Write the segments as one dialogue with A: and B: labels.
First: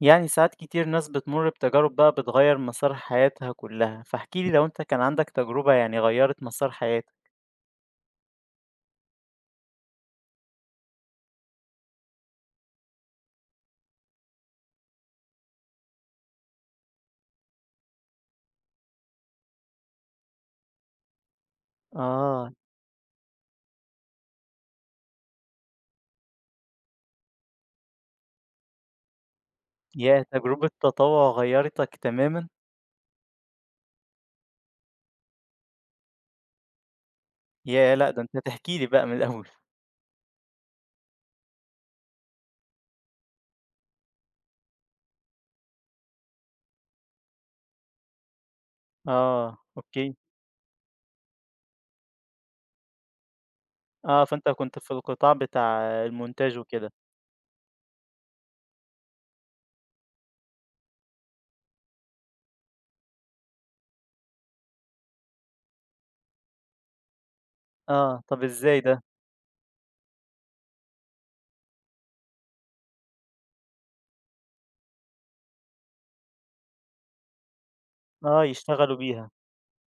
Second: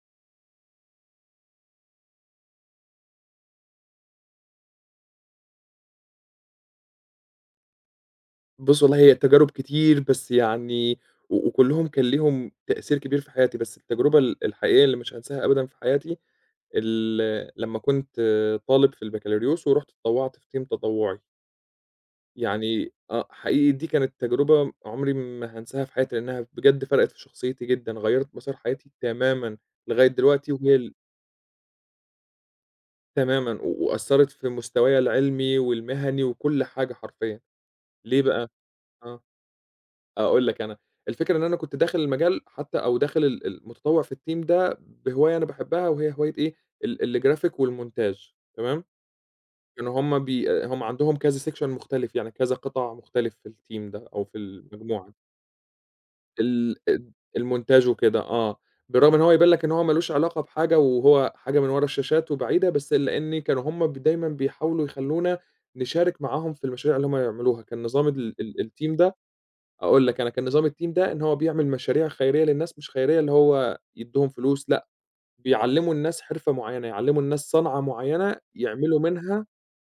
A: يعني ساعات كتير ناس بتمر بتجارب بقى بتغير مسار حياتها كلها. فاحكي لي لو انت كان عندك تجربة يعني غيرت مسار حياتك.
B: بُص والله هي تجارب كتير، بس يعني وكلّهم كان ليهم تأثير كبير في حياتي، بس التجربة الحقيقية اللي مش هانساها أبدًا في حياتي، لمّا كنت طالب في البكالوريوس ورُحت اتطوّعت في تيم تطوُّعي،
A: اه.
B: يعني آه، حقيقي دي كانت تجربة عمري ما هانساها في حياتي، لإنها بجد فرقت في شخصيتي جدًا، غيّرت مسار حياتي تمامًا لغاية
A: يا
B: دلوقتي.
A: تجربة
B: وهي ال
A: تطوع غيرتك تماما.
B: تمامًا، وأثّرت في مستوايا العلمي والمهني وكل حاجة حرفيًا،
A: يا لا
B: ليه
A: ده انت
B: بقى؟
A: تحكي لي بقى من
B: آه.
A: الاول.
B: أقول لك أنا، الفكرة إن أنا كنت داخل المجال حتى أو داخل المتطوع في الteam ده بهواية أنا باحبها، وهي هواية إيه، ال الgraphic والمونتاج تمام،
A: اه
B: كانوا
A: اوكي.
B: هُم عندهم كذا section مختلف، يعني كذا قطاع مختلف في الteam ده
A: اه
B: أو في
A: فانت كنت في
B: المجموعة،
A: القطاع بتاع المونتاج
B: ال
A: وكده.
B: ال المونتاج وكده آه، بالرغم إن هو يبان لك إن هو ما لوش علاقة بحاجة، وهو حاجة من ورا الشاشات وبعيدة، بس لإن كانوا هُم ب دايمًا بيحاولوا يخلّونا نشارك معاهم في المشاريع اللي هُم يعملوها، كان نظام
A: اه
B: ال
A: طب
B: ال
A: ازاي ده.
B: الteam ده. أقول لك أنا كان نظام الTeam ده إن هو بيعمل مشاريع خيرية للناس، مش خيرية اللي هو يدّيهم فلوس لأ، بيعلّموا الناس حرفة معيّنة، يعلّموا الناس صنعة معيّنة
A: اه يشتغلوا
B: يعملوا
A: بيها.
B: منها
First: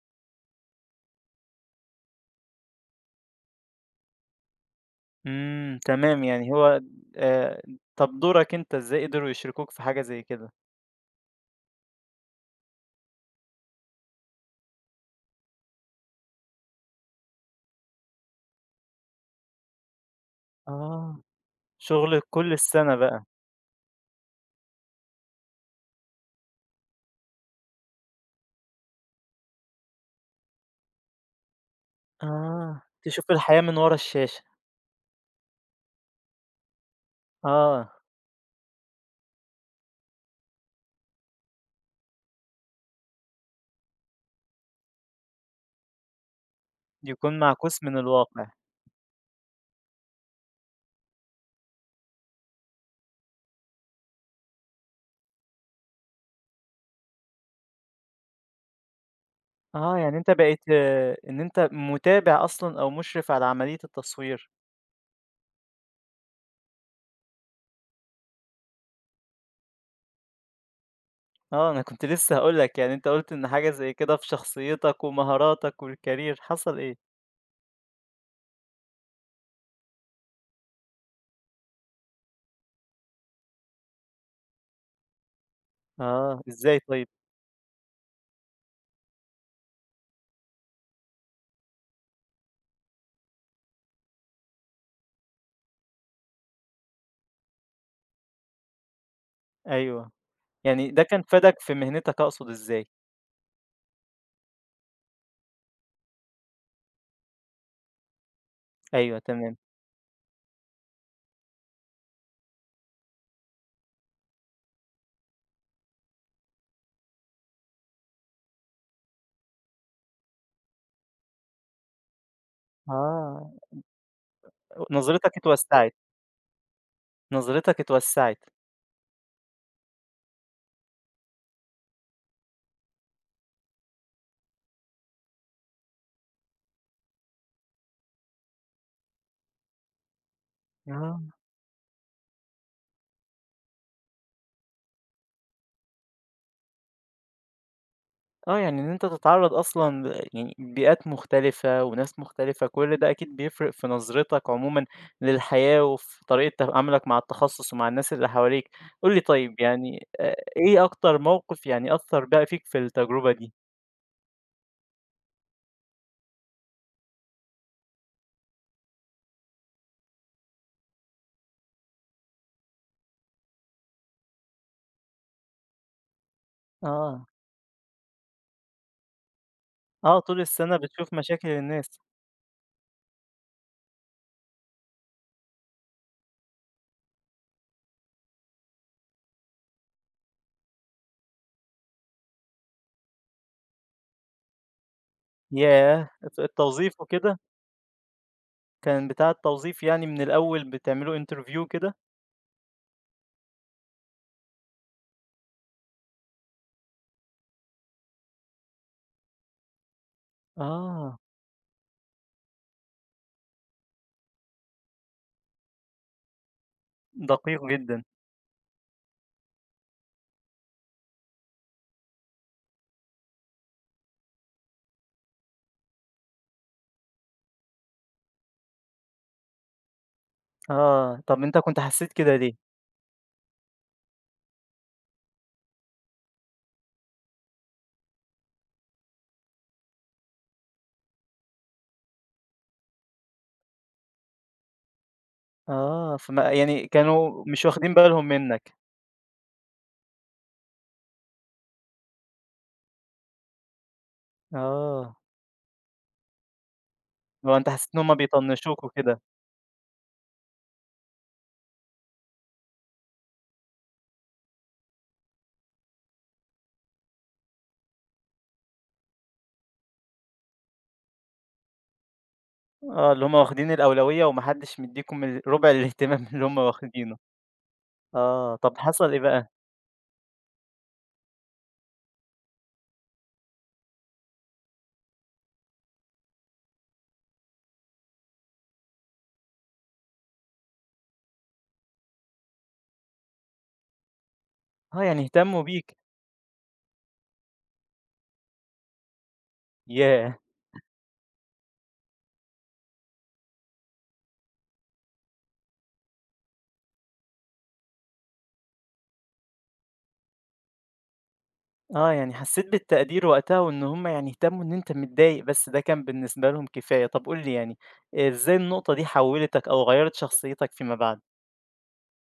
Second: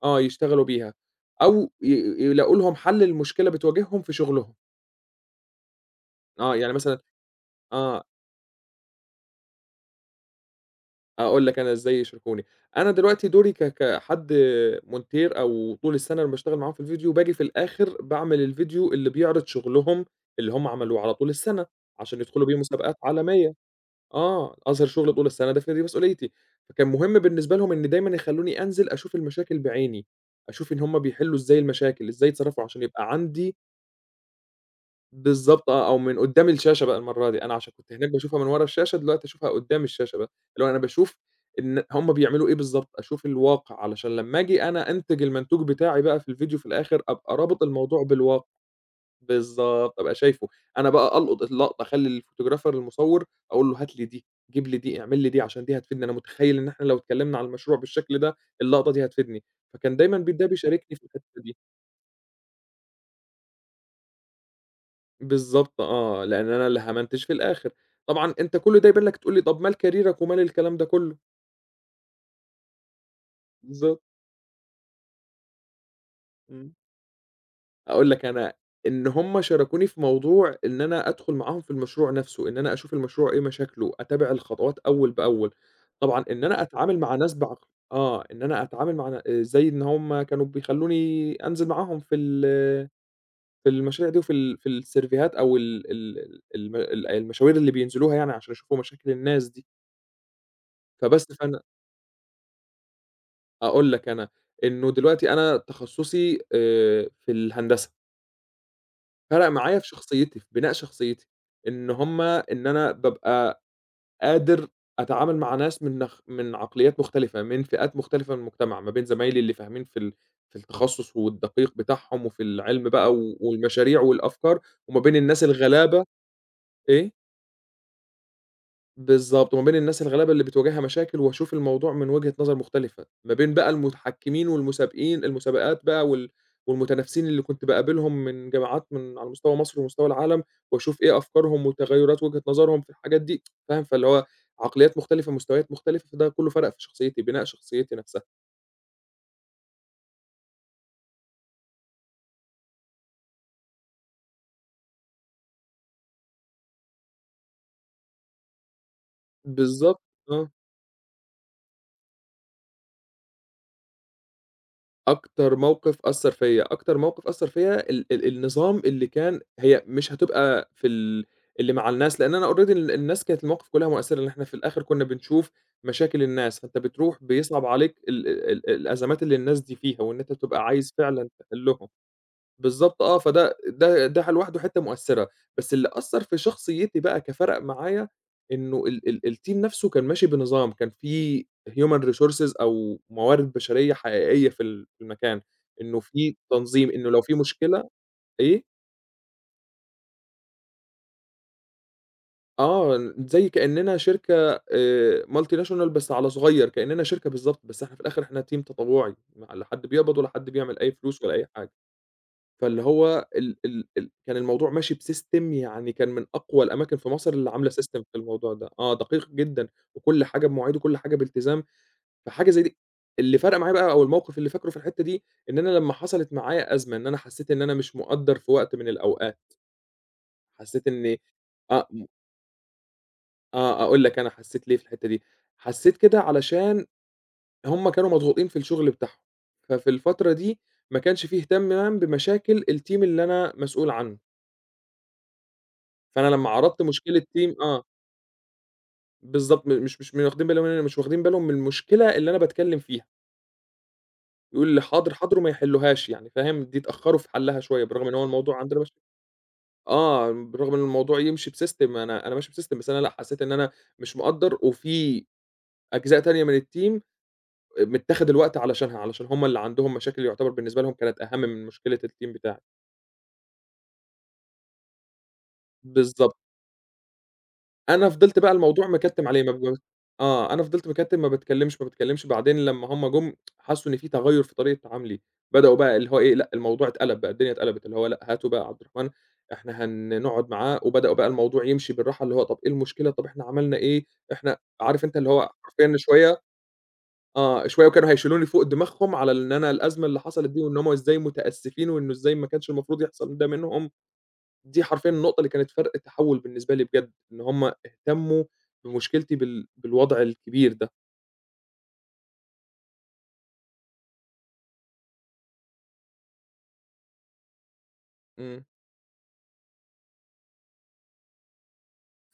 B: آه، يشتغلوا بيها أو يلاقوا لهم حل لمشكلة بتواجههم في شغلهم،
A: تمام يعني
B: آه، يعني
A: هو.
B: مثلًا
A: آه
B: آه،
A: طب دورك انت ازاي قدروا يشركوك في حاجة زي كده.
B: أقول لك أنا إزاي يشاركوني. أنا دلوقتي دوري كحد مونتير أو طول السنة أنا باشتغل معاهم في الفيديو، باجي في الآخر باعمل الفيديو اللي بيعرض شغلهم اللي هم عملوه على
A: اه
B: طول السنة،
A: شغل
B: عشان يدخلوا
A: كل
B: بيه
A: السنة
B: مسابقات
A: بقى.
B: عالمية. آه، أظهر شغل طول السنة ده، في دي مسؤوليتي، فكان مهم بالنسبة لهم إن دايمًا يخلّوني أنزل أشوف المشاكل بعيني، أشوف إن هُم بيحلّوا إزاي المشاكل، إزاي يتصرّفوا
A: آه،
B: عشان يبقى
A: تشوف
B: عندي
A: الحياة من ورا الشاشة.
B: بالضبط آه، أو من قدّام الشاشة بقى المرّة دي، أنا عشان كنت
A: آه،
B: هناك باشوفها من ورا الشاشة، دلوقتي أشوفها قدّام الشاشة بقى، اللي هو أنا باشوف إن هُم بيعملوا إيه بالضبط، أشوف الواقع علشان لمّا آجي أنا أنتج المنتوج بتاعي بقى في الفيديو في الآخر، أبقى
A: يكون
B: رابط
A: معكوس من
B: الموضوع بالوا
A: الواقع.
B: بالضبط، أبقى شايفه. أنا بقى ألقُط اللقطة، أخلّي الphotographer المصوّر أقول له: "هات لي دي، جيب لي دي، اعمل لي دي، عشان دي هتفيدني، أنا متخيّل إن إحنا لو اتكلّمنا على المشروع بالشكل ده، اللقطة دي هتفيدني." فكان
A: آه،
B: دايمًا
A: يعني
B: ب
A: أنت
B: ده
A: بقيت
B: بيشاركني في
A: آه، إن
B: الحتّة دي.
A: أنت متابع أصلًا أو مُشرف على عملية التصوير.
B: بالضبط آه، لإن أنا اللي هامنتج في الآخر. طبعًا أنت كل ده يبان لك تقول لي: "طَب مال كاريرك ومال الكلام ده كُلّه؟"
A: آه، أنا كنت لسه هاقول لك، يعني أنت قُلت إن حاجة زي
B: بالضبط.
A: كده في شخصيتك ومهاراتك والcareer
B: إمم.
A: حصل إيه؟
B: أقول لك أنا إن هم شاركوني في موضوع إن أنا أدخل معاهم في المشروع نفسه، إن أنا أشوف المشروع إيه مشاكله، أتابع الخطوات أول بأول، طبعًا
A: آه،
B: إن أنا
A: إزاي
B: أتعامل
A: طيب؟
B: مع ناس بعق آه، إن أنا أتعامل مع آه، زي إن هم كانوا بيخلوني أنزل معاهم في المشاريع دي، وفي ال في السيرفيهات أو ال ال الم ال المشاوير اللي بينزلوها يعني عشان يشوفوا مشاكل الناس دي،
A: أيوه، يعني ده كان
B: فبس
A: فادك في مهنتك أقصد إزاي؟
B: أقول لك أنا إنه دلوقتي أنا تخصصي في الهندسة.
A: أيوه
B: فرق
A: تمام.
B: معايا في شخصيتي، في بناء شخصيتي، إن هُم إن أنا بابقى قادر أتعامل مع ناس من عقليات مختلفة، من فئات مختلفة من المجتمع، ما بين زمايلي اللي فاهمين في التخصُّص والدقيق بتاعهم وفي العلم بقى
A: آه،
B: والمشاريع والأفكار، وما بين
A: نظرتك
B: الناس
A: اتوسعت.
B: الغلابة. إيه؟
A: نظرتك اتوسعت.
B: بالضبط، وما بين الناس الغلابة اللي بتواجهها مشاكل، واشوف الموضوع من وجهة نظر مختلفة، ما بين بقى المتحكمين والمسابقين المسابقات بقى والمتنافسين اللي كنت باقابلهم من جامعات من على مستوى مصر ومستوى العالم، واشوف إيه
A: آه.
B: أفكارهم وتغيرات وجهة نظرهم في الحاجات دي، فاهم؟ فاللي هو عقليات مختلفة، مستويات مختلفة، فده كله فرَق في شخصيتي، بناء شخصيتي نفسها.
A: آه، يعني إن أنت تتعرّض أصلًا يعني بيئات مختلفة وناس مختلفة، كل ده أكيد بيفرق في نظرتك عمومًا للحياة وفي طريقة تعاملك مع التخصُّص ومع الناس اللي حواليك. قُل لي طيب
B: بالضبط،
A: يعني
B: آه.
A: إيه أكتر موقِف يعني أثّر بقى فيك في التجربة دي؟
B: أكتر موقف أثّر فيّا، أكتر موقف أثّر فيّا ال ال النظام اللي كان، هي مش هتبقى في ال اللي مع الناس، لإن أنا already الناس كانت المواقف كلّها مؤثّرة، لإن إحنا في الآخر كنّا بنشوف مشاكل الناس، فأنت بتروح
A: آه.
B: بيصعب عليك الأزمات اللي الناس دي فيها، وإن
A: آه،
B: أنت
A: طول
B: بتبقى
A: السَنة
B: عايز
A: بتشوف
B: فعلًا
A: مشاكل
B: تحلّهم.
A: الناس.
B: بالضبط آه، فده ده ده لوحده حتّة مؤثّرة، بس اللي أثّر في شخصيتي بقى كفَرَق معايا إنه ال ال الteam نَفْسه كان ماشي بنظام، كان في human resources أو موارد بشرية حقيقية في المكان، إنه
A: ياه!
B: في
A: الت
B: تنظيم،
A: التوظيف
B: إنه لو في
A: وكده؟
B: مشكلة. إيه؟
A: كان بتاع التوظيف يعني من الأول بتعملوا interview كده؟
B: آه، زي كإننا شركة multinational بس على صغيّر، كإننا شركة بالضبط، بس إحنا في الآخِر إحنا team تطوّعي، ما لا حد بيقبض ولا حد بيعمل أي
A: آه،
B: فلوس ولا أي حاجة. فاللي هو ال ال ال كان الموضوع ماشي بsystem، يعني كان من أقوى الأماكن في مصر اللي
A: دقيق
B: عاملة system
A: جدًا.
B: في الموضوع ده، آه دقيق جدًا، وكل حاجة بمواعيد وكل حاجة بالتزام، فحاجة زي دي اللي فارقة معايا بقى، أو الموقف اللي فاكره في الحتة دي، إن أنا لمّا حصلت معايا أزمة، إن أنا حسيت إن أنا مش مُقدّر في وقت من الأوقات، حسيت إن
A: آه، طَب أنت كنت
B: آه م
A: حسّيت كده ليه؟
B: آه أقول لك أنا حسيت ليه في الحتة دي، حسيت كده علشان هُم كانوا مضغوطين في الشغل بتاعهم، ففي الفترة دي ما كانش في اهتمام بمشاكل الteam اللي أنا مسؤول عنه.
A: آه،
B: فأنا
A: فما
B: لمّا عرضت
A: يعني
B: مشكلة
A: كانوا
B: team
A: مش
B: آه،
A: واخدين بالهم منّك.
B: بالضبط، م مش مش واخدين بالهم مننا، مش واخدين بالهم من المشكلة اللي أنا باتكلّم فيها، يقول لي حاضر،
A: آه.
B: حاضر وما يحلّوهاش يعني، فاهم، دي اتأخّروا في
A: اللي هو
B: حلّها
A: أنت
B: شوية
A: حسّيت إن
B: بالرغم
A: هُم
B: إن هو الموضوع عندنا
A: بيطنّشوك
B: ماشي
A: وكده.
B: آه، بالرغم إن الموضوع يمشي بsystem، أنا ماشي بsystem، بس أنا لأ، حسّيت إن أنا مش مقدّر، وفي أجزاء تانية من الteam متّاخد الوقت علشانها، علشان هم اللي عندهم مشاكل يعتبر بالنسبة لهم كانت أهَم من مشكلة الteam بتاعي.
A: آه، اللي هُم واخدين الأولوية وما حدّش مدّيكم ال ربع الاهتمام
B: بالضبط.
A: اللي هُم واخدينه.
B: أنا فضلت بقى
A: آه. طَب
B: الموضوع
A: حصل إيه
B: مكتّم عليه
A: بقى؟
B: ما ب آه، أنا فضلت مكتّم، ما باتكلّمش، ما باتكلّمش، بعدين لمّا هُم جُم حسّوا إن في تغيُّر في طريقة تعاملي، بدأوا بقى اللي هو إيه، لأ الموضوع اتقلب بقى، الدنيا اتقلبت، اللي هو لأ هاتوا بقى عبد الرحمن إحنا نقعد معاه، وبدأوا بقى الموضوع يمشي بالراحة، اللي هو طَب إيه المشكلة، طَب إحنا عملنا إيه، إحنا
A: آه،
B: عارف أنت
A: يعني
B: اللي هو
A: اهتمّوا
B: حرفيًا
A: بيك.
B: شوية آه، شوية وكانوا هيشيلوني فوق دماغهم على إن أنا الأزمة اللي
A: ياه!
B: حصلت دي، وإن هُم إزاي متأسفين، وإنه إزاي ما كانش المفروض يحصل ده منهم. دي حرفيًا النقطة اللي كانت فرق تحوّل بالنسبة لي بجد، إن هم اهتمّوا بمشكلتي بالوضع الكبير ده.
A: آه، يعني حسّيت بالتقدير وقتها وإن هُم يعني اهتمّوا إن أنت متضايق، بس ده كان بالنسبة لهم كفاية. طَب قُل لي يعني إزاي
B: إمم.
A: النقطة دي حوّلتك أو غيّرت شخصيتك فيما بعد؟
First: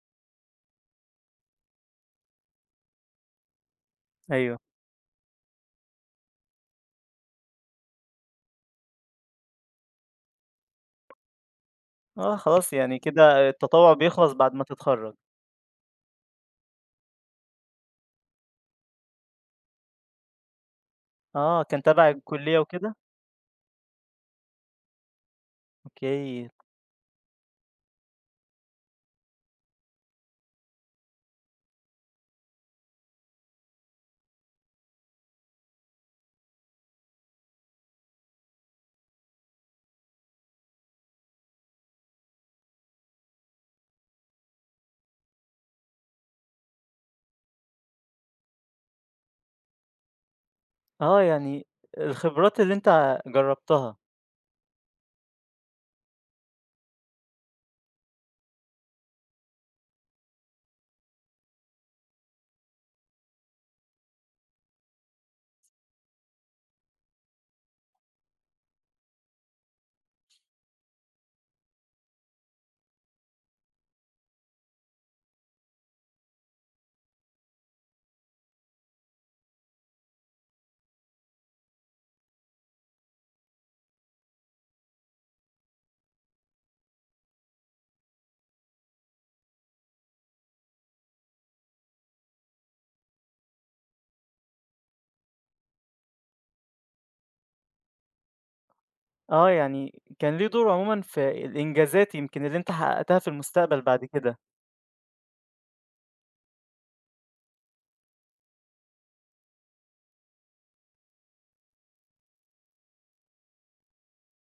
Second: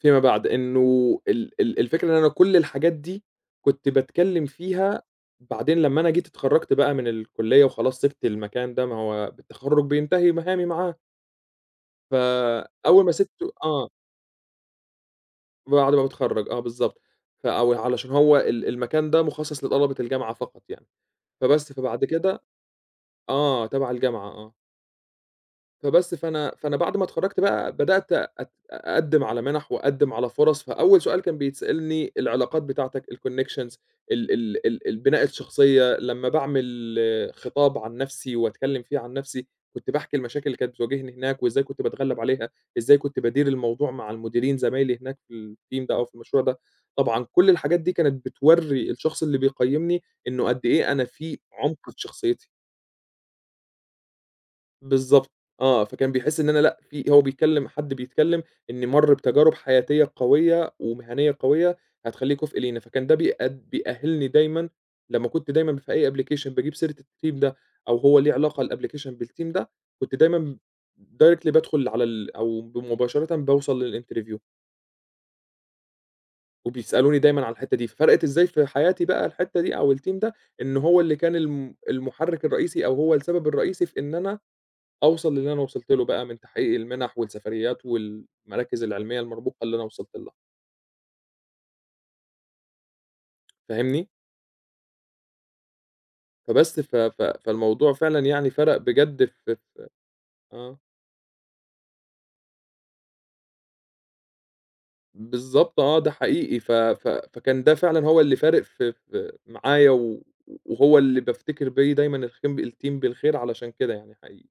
B: فيما بعد إنه ال ال الفكرة إن أنا كل الحاجات دي كنت باتكلّم
A: أيوه.
B: فيها، بعدين لمّا أنا جيت اتخرّجت بقى من الكلية وخلاص سِبت المكان ده، ما هو بالتخرُّج بينتهي مهامي معاه،
A: آه، خلاص يعني
B: فأول ما
A: كده
B: سِبته آه،
A: التطوع بيخلص بعد ما تتخرّج.
B: بعد ما باتخرّج، آه بالضبط. أو علشان هو المكان ده مخصّص لطلبة الجامعة فقط يعني،
A: آه،
B: فبس،
A: كان
B: فبعد
A: تَبَع
B: كده
A: الكُلّية وكده؟
B: آه، تبع الجامعة، آه. فبس،
A: أوكي.
B: فأنا بعد ما اتخرّجت بقى بدأت أقدّم على مِنَح وأقدّم على فرص، فأول سؤال كان بيتسألني العلاقات بتاعتك، الconnections، ال ال ال البناء الشخصية، لمّا باعمل خطاب عن نَفْسي وأتكلّم فيه عن نَفْسي، كنت باحكي المشاكل اللي كانت بتواجهني هناك وإزاي كنت باتغلّب عليها، إزاي كنت بادير الموضوع مع المديرين زمايلي هناك في الteam ده أو في المشروع ده. طبعًا كل الحاجات دي كانت بتورّي الشخص اللي بيقيّمني إنه قد إيه أنا
A: آه،
B: في
A: يعني
B: عُمق في شخصيتي.
A: الخبرات اللي أنت جرّبتها.
B: بالضبط، آه، فكان بيحس إن أنا لأ، في هو بيتكلم حد بيتكلم إن مَر بتجارب حياتية قوية ومهنية قوية هتخلّيه كُفء لينا، فكان ده بيأهّلني دايمًا. لمّا كنت دايمًا في أي application باجيب سيرة الteam ده، أو هو ليه علاقة الapplication بالteam ده، كنت دايمًا directly بادخل على ال أو ب مباشرةً باوصل للinterview، وبيسألوني دايمًا على الحتّة دي، ففرقت إزاي في حياتي بقى الحتّة دي أو الteam ده، إن هو اللي كان المحرِّك الرئيسي أو هو السبب الرئيسي في إن أنا أوصل للي أنا وصلت له بقى من تحقيق المِنَح والسفريات والمراكز العلمية المرموقة اللي أنا وصلت لها، فاهمني؟ فبس ف ف فالموضوع فعلًا يعني فرَق بجد
A: آه،
B: في في
A: يعني كان ليه دور
B: آه،
A: عمومًا في الإنجازات يمكن اللي أنت حققتها في المستقبل بعد كده.
B: بالضبط آه، ده حقيقي ف ف فكان ده فعلًا هو اللي فارق في معايا، وهو اللي بافتكر بيه دايمًا الخيم الTeam بالخير علشان كده يعني، حقيقي.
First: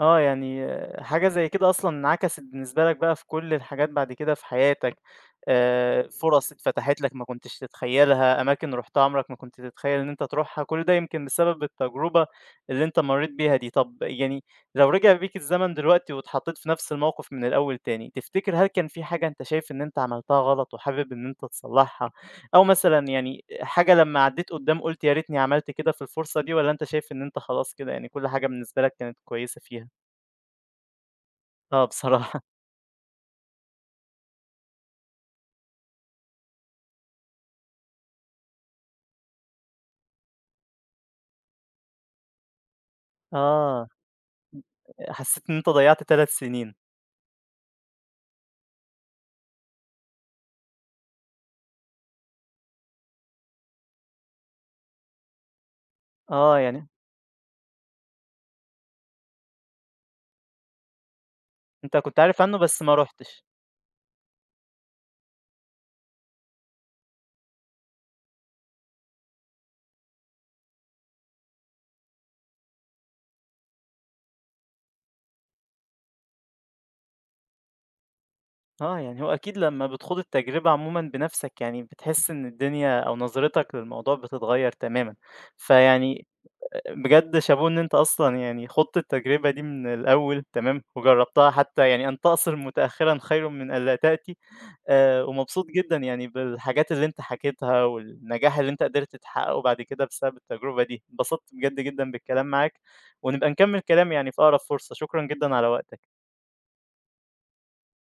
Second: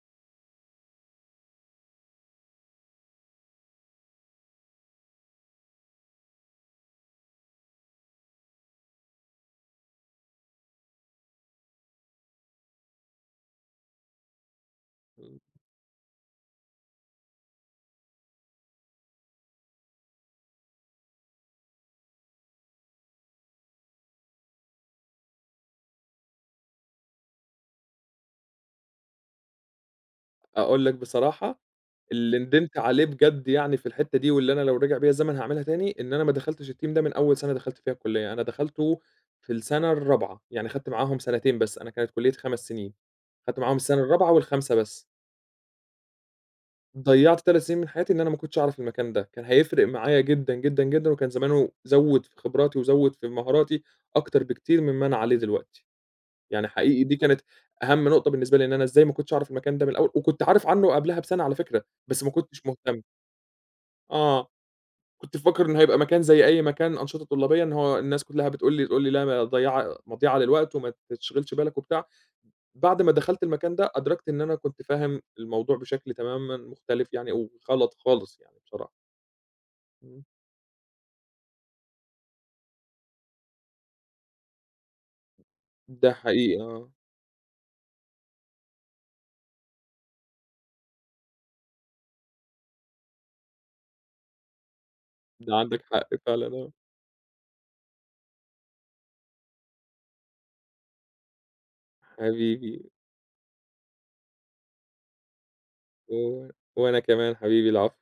A: آه، يعني آه، حاجة زي كده أصلًا انعكست بالنسبة لك بقى في كل الحاجات بعد كده في حياتك. فرص اتفتحت لك ما كنتش تتخيّلها، أماكن رُحتها عمرك ما كنت تتخيّل إن أنت تروحها، كل ده يمكن بسبب التجربة اللي أنت مرّيت بيها دي. طب يعني لو رجع بيك
B: إمم،
A: الزمن دلوقتي واتحطيت في نفس الموقف من الأول تاني، تفتكر هل كان في حاجة أنت شايف إن أنت عملتها غلط وحابب إن أنت تصلّحها، أو مثلًا يعني حاجة لمّا عدّيت قدّام قُلت يا ريتني عملت كده في الفرصة دي والّا أنت شايف إن أنت خلاص كده يعني كل حاجة بالنسبة لك كانت كويسة فيها؟
B: أقول لك بصراحة
A: آه
B: اللي
A: بصراحة.
B: ندمت عليه بجد يعني في الحتّة دي، واللي أنا لو رجع بيّا الزمن هاعملها تاني، إن أنا ما دخلتش الteam ده من أول سَنة دخلت فيها الكلية، أنا دخلته في السَنة الرابعة، يعني خدت معاهم سَنتين بس، أنا كانت كليتي 5 سنين، خدت معاهم
A: آه،
B: السَنة الرابعة وال5 بس،
A: حسّيت إن أنت ضيّعت 3 سنين.
B: ضيّعت 3 سنين من حياتي، إن أنا ما كنتش أعرف المكان ده، كان هيفرق معايا جدًا، جدًا، جدًا، وكان زمانه زوّد في خبراتي وزوّد في مهاراتي أكتر بكتير مما أنا عليه دلوقتي،
A: آه،
B: يعني
A: يعني
B: حقيقي دي كانت أهم نقطة بالنسبة لي، إن أنا إزاي ما كنتش أعرف المكان ده من الأول، وكنت عارف عنه قبلها بسَنة على فكرة،
A: أنت كنت
B: بس ما
A: عارف عنّه
B: كنتش
A: بس ما
B: مهتم.
A: رُحتش.
B: آه. كنت فاكر إنه هيبقى مكان زي أي مكان أنشطة طلابية، إن هو الناس كلّها بتقول لي تقول لي: "لا مضيعة للوقت وما تشغلش بالك"، وبتاع. بعد ما دخلت المكان ده أدركت إن أنا كنت فاهم الموضوع بشكل تمامًا مختلف يعني، وغلط خالص يعني
A: آه،
B: بصراحة.
A: يعني هو أكيد لمّا بتخوض
B: إمم.
A: التجربة عمومًا بنَفْسك يعني بتحس إن الدنيا أو نظرتك للموضوع بتتغيّر تمامًا.
B: ده
A: فيعني
B: حقيقي آه،
A: بجد شابوه إن أنت أصلًا يعني خُضت التجربة دي من الأول تمام، وجرّبتها، حتّى يعني أن تقصر متأخرًا خير من أن لا تأتي.
B: ده
A: ومبسوط
B: عندك
A: جدًا
B: حق
A: يعني
B: فعلًا آه.
A: بالحاجات اللي أنت حكيتها، والنجاح اللي أنت قدرت تحققه بعد كده بسبب التجربة دي، اتبسطت بجد جدًا بالكلام معاك،
B: حبيبي
A: ونبقى نكمل كلام يعني في أقرب فرصة، شكرًا جدًا على وقتك.
B: و وأنا كمان حبيبي، العفو.